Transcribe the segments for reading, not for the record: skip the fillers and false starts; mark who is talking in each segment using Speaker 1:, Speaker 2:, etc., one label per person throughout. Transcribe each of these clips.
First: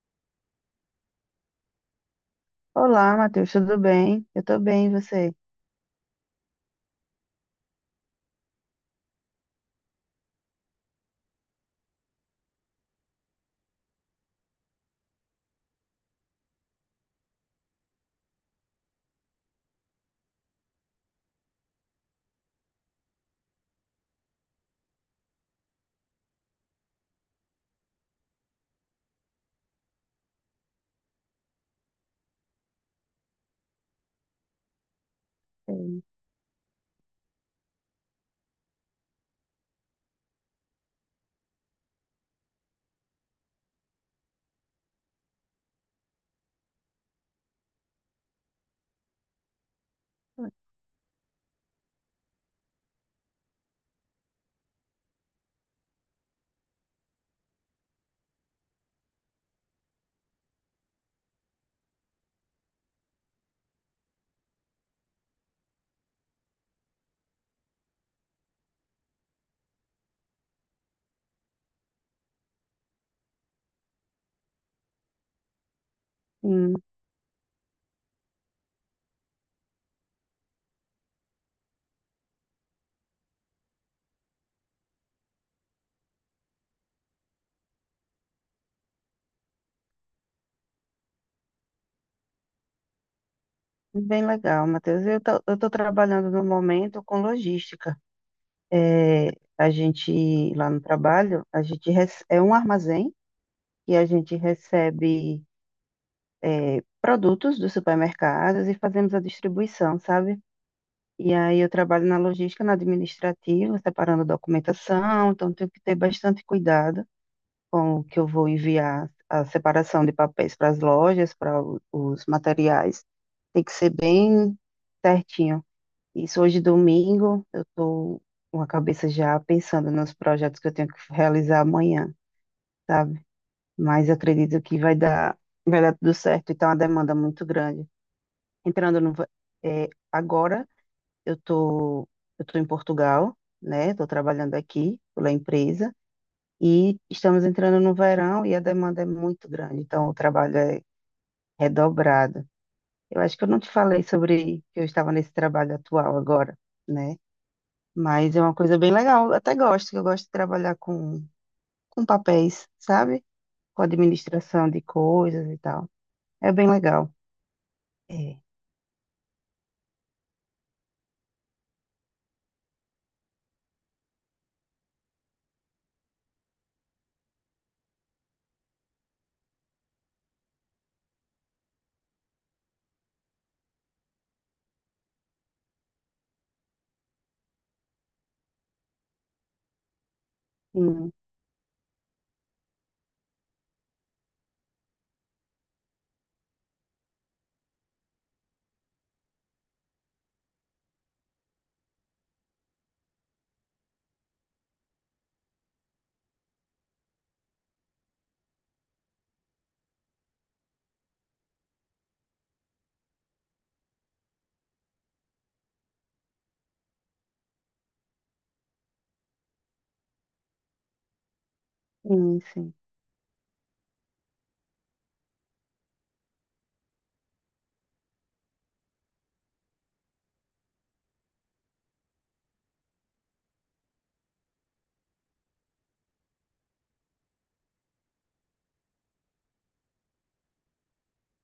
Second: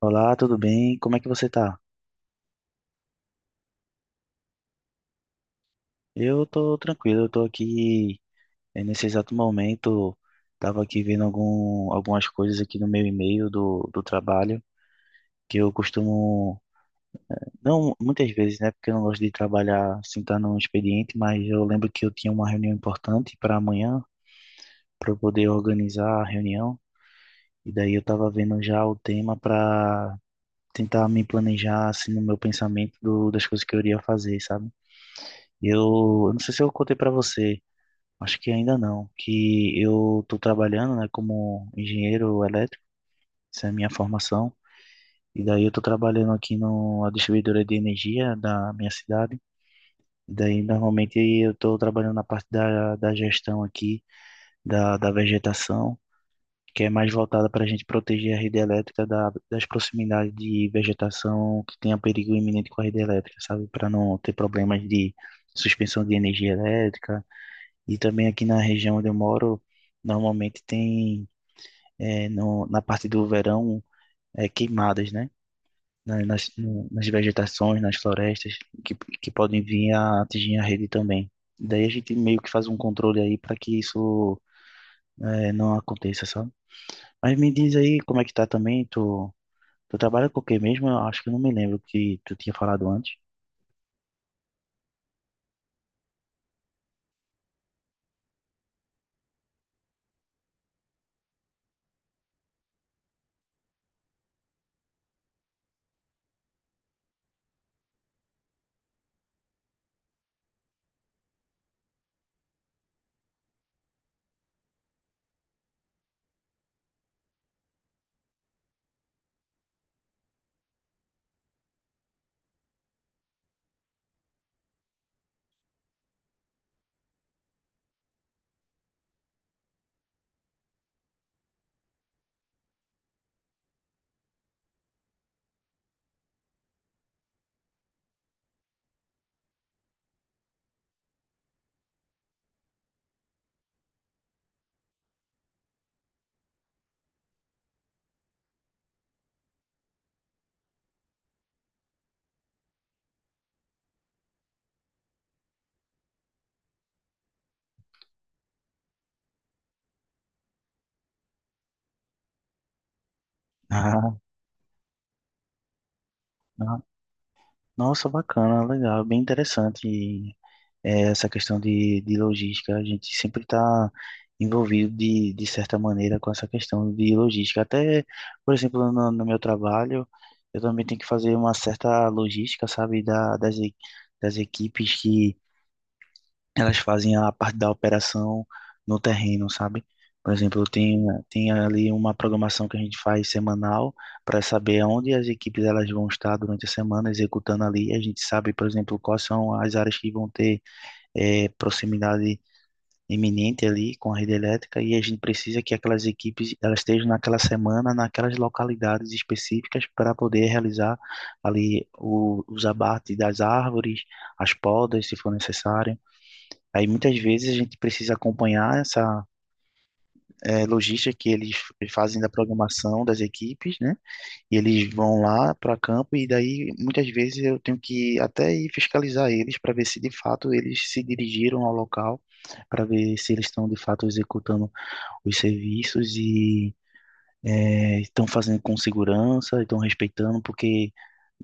Speaker 1: Olá, tudo bem? Como é que você tá?
Speaker 2: Olá, Matheus, tudo bem? Eu tô bem, e você?
Speaker 1: Eu tô tranquilo, eu tô aqui nesse exato momento, tava aqui vendo algumas coisas aqui no meu e-mail do trabalho, que eu costumo, não muitas vezes, né, porque eu não gosto de trabalhar sem estar no expediente, mas eu lembro que eu tinha uma reunião importante para amanhã, para eu poder organizar a reunião, e daí eu tava vendo já o tema para tentar me planejar, assim, no meu pensamento das coisas que eu iria fazer, sabe? Eu,
Speaker 2: Sim,
Speaker 1: eu não sei se eu contei para você. Acho que ainda não, que eu estou trabalhando, né, como engenheiro elétrico, essa é a minha formação, e daí eu estou trabalhando aqui numa distribuidora de energia da minha cidade, e daí normalmente eu estou trabalhando na parte da gestão aqui, da vegetação, que é mais voltada para a gente proteger a rede elétrica das proximidades de vegetação que tenha perigo iminente com a rede elétrica, sabe, para não ter problemas de suspensão de energia elétrica. E também aqui na região onde eu moro, normalmente tem, é, no, na parte do verão, é, queimadas, né? Na- Nas,
Speaker 2: sim,
Speaker 1: no- nas vegetações, nas florestas, que, que podem vir a atingir a rede também. Daí a gente meio que faz um controle aí para que isso, é, não aconteça, sabe? Mas me diz aí como é que tá também, tu trabalha com o quê mesmo? Eu acho que eu não me lembro que tu tinha falado antes.
Speaker 2: bem legal, Matheus. Eu tô trabalhando no momento com logística. É, a gente, lá no trabalho, é um armazém e a gente recebe produtos dos supermercados e fazemos a distribuição, sabe? E aí eu trabalho na logística, na administrativa, separando documentação, então tenho que ter bastante cuidado com que eu vou enviar a separação de papéis para as lojas, os materiais. Tem que ser bem certinho. Isso hoje, domingo, eu estou com a cabeça já pensando nos projetos que eu tenho que realizar amanhã, sabe? Mas acredito que vai dar tudo certo. Então, a demanda é muito grande. Entrando no, va- eh, agora, eu estou eu tô em Portugal, né? Estou trabalhando aqui pela empresa. E estamos entrando no verão e a demanda é muito grande, então o trabalho é redobrado. Eu acho que eu não te falei sobre que eu estava nesse trabalho atual agora, né? Mas é uma coisa bem legal, eu até gosto, que eu gosto de trabalhar com papéis, sabe? Com administração de coisas e tal. É
Speaker 1: Ah,
Speaker 2: bem
Speaker 1: ah,
Speaker 2: legal.
Speaker 1: nossa,
Speaker 2: É,
Speaker 1: bacana, legal, bem interessante e, é, essa questão de logística. A gente sempre está envolvido de certa maneira com essa questão de logística. Até, por exemplo, no meu trabalho, eu também tenho que fazer uma certa logística, sabe, das equipes que elas fazem a parte da operação no terreno, sabe? Por exemplo,
Speaker 2: sim,
Speaker 1: tem ali uma programação que a gente faz semanal para saber onde as equipes elas vão estar durante a semana executando ali. A gente sabe, por exemplo, quais são as áreas que vão ter proximidade iminente ali com a rede elétrica e a gente precisa que aquelas equipes elas estejam naquela semana, naquelas localidades específicas para poder realizar ali os abates das árvores, as podas, se for necessário. Aí muitas vezes a gente precisa acompanhar essa logística que eles fazem da
Speaker 2: sim, sim,
Speaker 1: programação das equipes, né? E eles vão lá para campo e daí muitas vezes eu tenho que até ir fiscalizar eles para ver se de fato eles se dirigiram ao local, para ver se eles estão de fato executando os serviços e estão fazendo com segurança, estão respeitando, porque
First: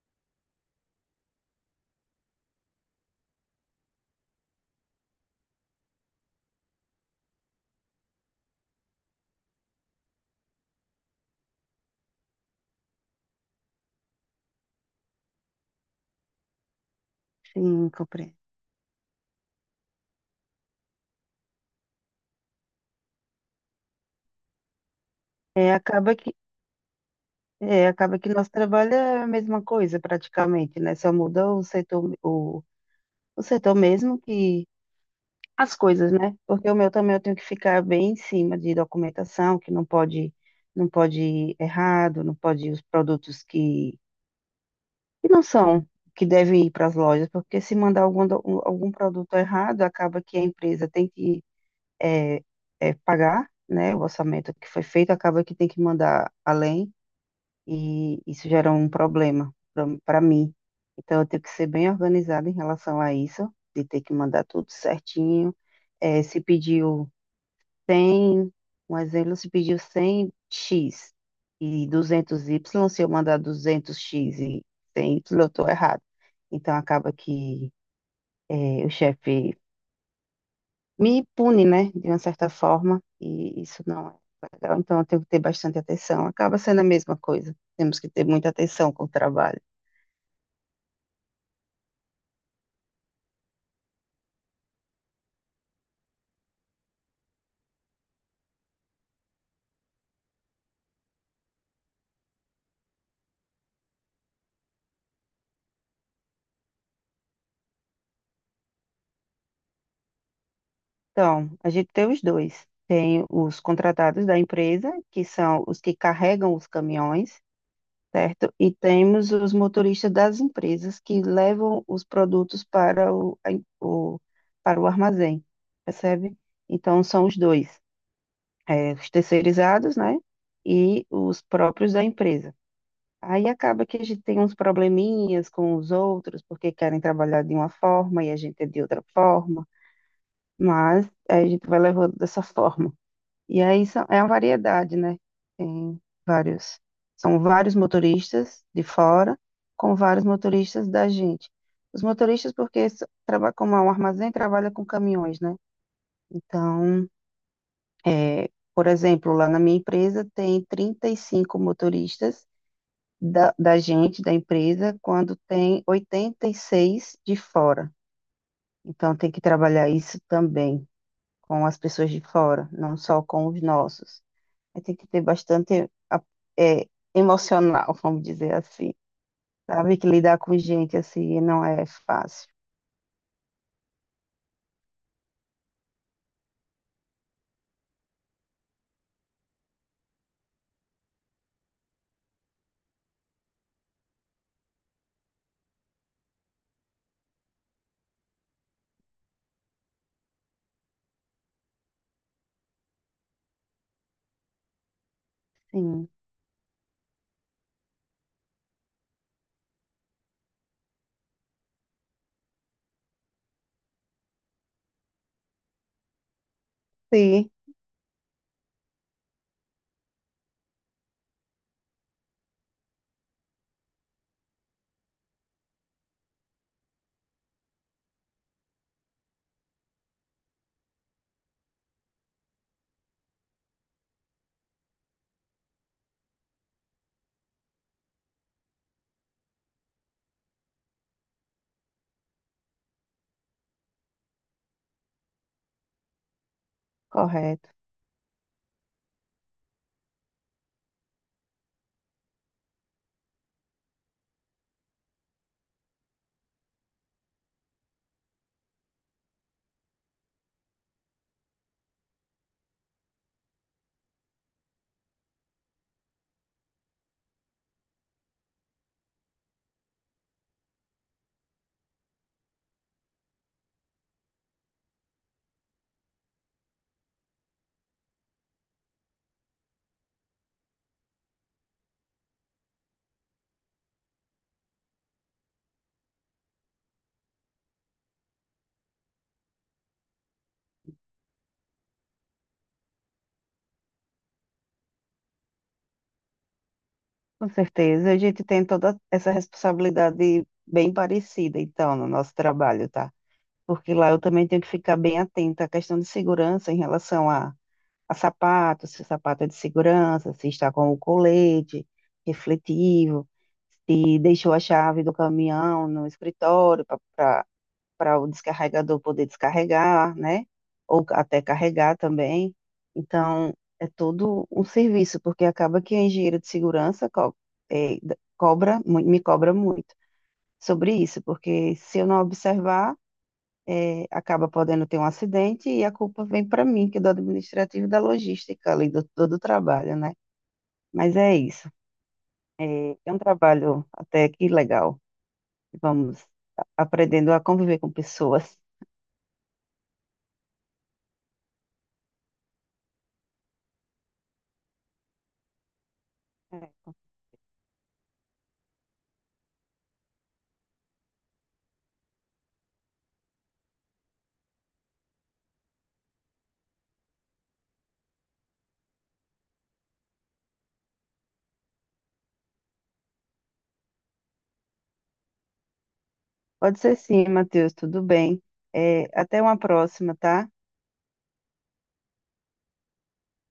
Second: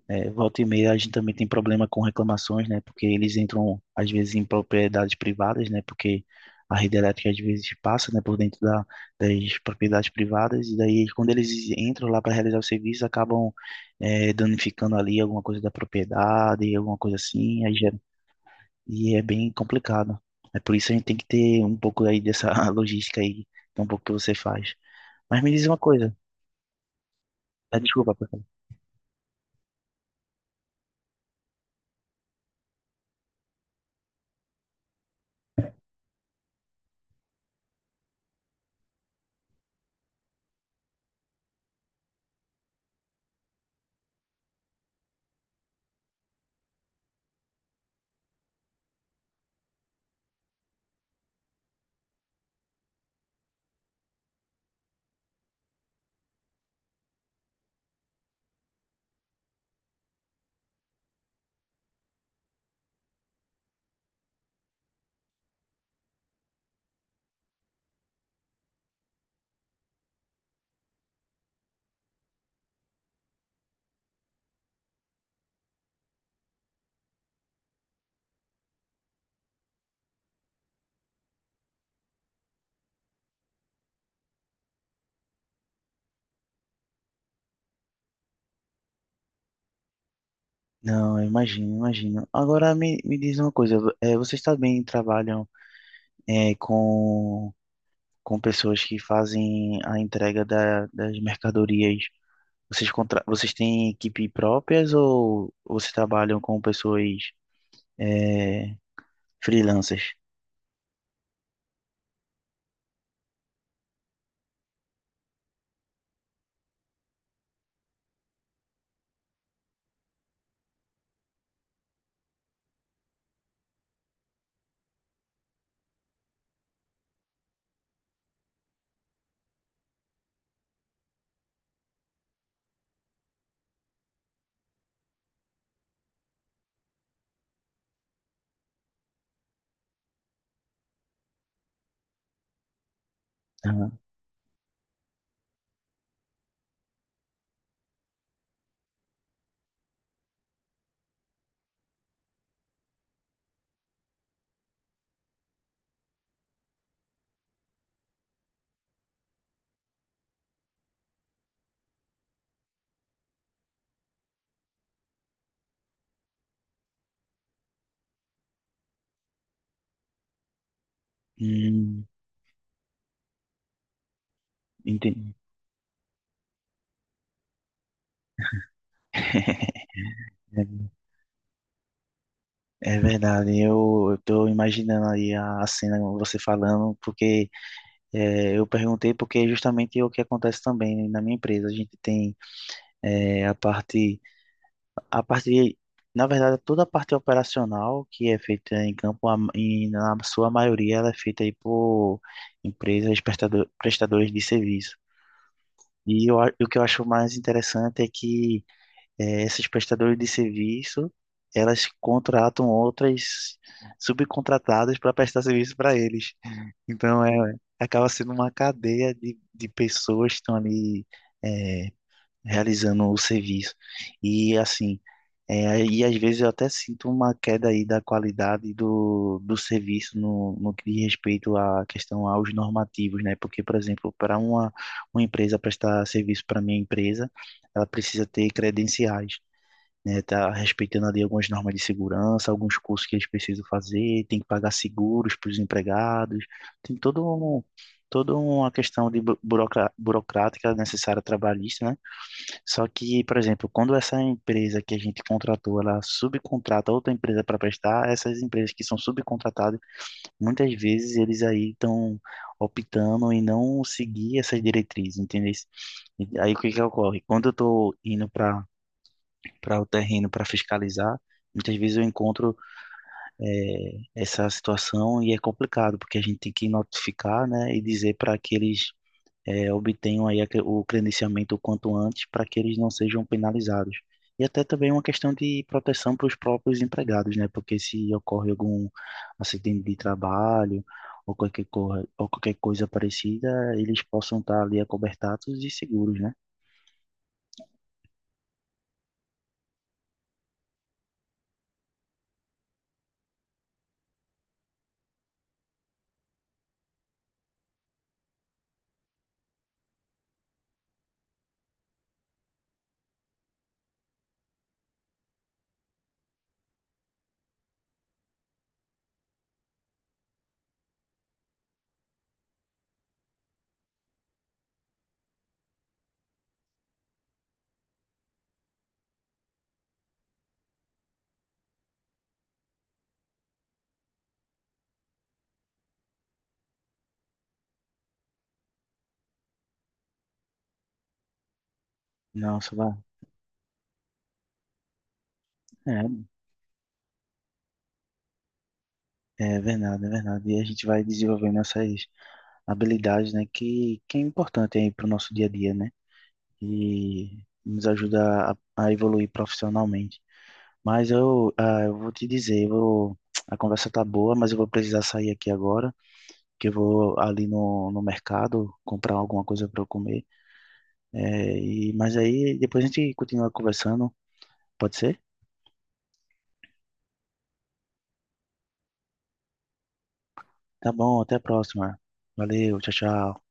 Speaker 1: é, volta e meia a gente também tem problema com reclamações, né? Porque eles entram às vezes em propriedades privadas, né? Porque a rede elétrica às vezes passa, né, por dentro das propriedades privadas e daí quando eles entram lá para realizar o serviço acabam é, danificando ali alguma coisa da propriedade, alguma coisa assim, aí
Speaker 2: sim, compreendo.
Speaker 1: e é bem complicado. É por isso a gente tem que ter um pouco aí dessa logística aí, que é um pouco que você faz. Mas me diz
Speaker 2: É,
Speaker 1: uma coisa,
Speaker 2: acaba que,
Speaker 1: ah,
Speaker 2: é,
Speaker 1: desculpa.
Speaker 2: acaba que nosso trabalho é a mesma coisa praticamente, né? Só muda o setor mesmo que as coisas, né? Porque o meu também eu tenho que ficar bem em cima de documentação, que não pode, não pode ir errado, não pode ir os produtos que não são, que devem ir para as lojas, porque se mandar algum produto errado, acaba que a empresa tem que é, pagar, né? O orçamento que foi feito, acaba que tem que mandar além, e isso gera um problema para mim. Então, eu tenho que ser bem organizada em relação a isso, de ter que mandar tudo certinho. Se pediu 100, um exemplo, se pediu 100x e 200y, se eu mandar 200x e 100y, eu estou errado. Então, acaba que o chefe me pune, né, de uma certa forma, e isso não é legal. Então, eu tenho que ter bastante atenção. Acaba sendo a mesma coisa. Temos que ter muita atenção com o trabalho.
Speaker 1: Não, eu imagino, imagino. Agora me diz uma coisa, vocês também trabalham eh, com, com pessoas que fazem a entrega das mercadorias? Vocês, vocês têm equipe próprias ou vocês trabalham com pessoas eh, freelancers?
Speaker 2: Então, a gente tem os dois. Tem os contratados da empresa, que são os que carregam os caminhões, certo? E temos os motoristas das empresas que levam os produtos o- para o armazém, percebe? Então, são os dois, os terceirizados, né? E os próprios da empresa. Aí acaba que a gente tem uns probleminhas com os outros, porque querem trabalhar de uma forma e a gente é de outra forma, mas a gente vai levando dessa forma. E aí
Speaker 1: Aham.
Speaker 2: é uma variedade, né? Tem vários, são vários motoristas de fora com vários motoristas da gente. Os motoristas, porque como é um armazém, trabalha com caminhões, né? Então, é, por exemplo, lá na minha empresa tem 35 motoristas da gente, da empresa, quando tem 86 de fora. Então, tem que trabalhar isso também com as
Speaker 1: Hum,
Speaker 2: pessoas de fora, não só com os nossos. Aí tem que ter
Speaker 1: entendi.
Speaker 2: bastante é, emocional, vamos dizer assim. Sabe que lidar com gente assim não é fácil.
Speaker 1: É verdade, eu estou imaginando aí a cena, você falando, porque eu perguntei porque justamente é o que acontece também né, na minha empresa. A gente tem é, a parte, na verdade, toda a parte operacional que é feita em campo, na sua maioria, ela é feita aí por empresas prestadores de serviço.
Speaker 2: Sim,
Speaker 1: E o que eu acho mais interessante é que esses prestadores de serviço, elas contratam outras subcontratadas para prestar serviço para eles. Então,
Speaker 2: sim,
Speaker 1: é, acaba sendo uma cadeia de pessoas que estão ali é, realizando o serviço. E assim, é, e às vezes eu até sinto uma queda aí da qualidade do serviço no que diz respeito à questão aos normativos, né? Porque, por exemplo, para uma empresa prestar serviço para minha empresa, ela precisa ter credenciais, né? Tá respeitando ali algumas normas de segurança, alguns cursos que eles precisam fazer, tem que pagar seguros para os empregados, tem
Speaker 2: correto.
Speaker 1: toda uma questão de burocrática necessária trabalhista, né? Só que, por exemplo, quando essa empresa que a gente contratou, ela subcontrata outra empresa para prestar, essas empresas que são subcontratadas, muitas vezes eles aí estão optando em não seguir essas diretrizes, entendeu? E aí o que que ocorre? Quando eu estou indo para o terreno para fiscalizar, muitas vezes eu encontro essa situação e é complicado, porque a gente tem que notificar, né, e dizer para que eles obtenham aí o credenciamento o quanto antes para que eles não sejam penalizados. E até também uma questão de proteção para os próprios empregados, né? Porque se ocorre algum acidente de trabalho ou ou qualquer coisa parecida, eles possam estar ali acobertados e seguros, né?
Speaker 2: Com certeza. A gente tem toda essa responsabilidade bem parecida, então, no nosso trabalho, tá? Porque lá eu também tenho que ficar bem atenta à questão de segurança em relação a sapato, se o sapato é de segurança, se está com o colete refletivo, se deixou a chave do caminhão no escritório para para o descarregador poder descarregar, né? Ou até carregar também. Então, é todo um serviço, porque acaba que a engenheira de segurança me cobra muito sobre isso, porque se eu não observar, acaba podendo ter um acidente e a culpa vem para mim, que é do administrativo e da logística ali, do trabalho, né? Mas é isso.
Speaker 1: Nossa, vai.
Speaker 2: É um trabalho até que legal.
Speaker 1: É.
Speaker 2: Vamos aprendendo a conviver com pessoas.
Speaker 1: É verdade, é verdade. E a gente vai desenvolvendo essas habilidades, né, que é importante aí para o nosso dia a dia, né? E nos ajuda a evoluir profissionalmente. Mas eu, ah, eu vou te dizer, eu vou, a conversa tá boa, mas eu vou precisar sair aqui agora, que eu vou ali no mercado comprar alguma coisa para eu comer. É, e, mas aí depois a gente continua conversando, pode ser?
Speaker 2: Pode ser sim, Matheus, tudo bem. É, até uma próxima, tá?
Speaker 1: Tá bom, até a próxima. Valeu, tchau, tchau.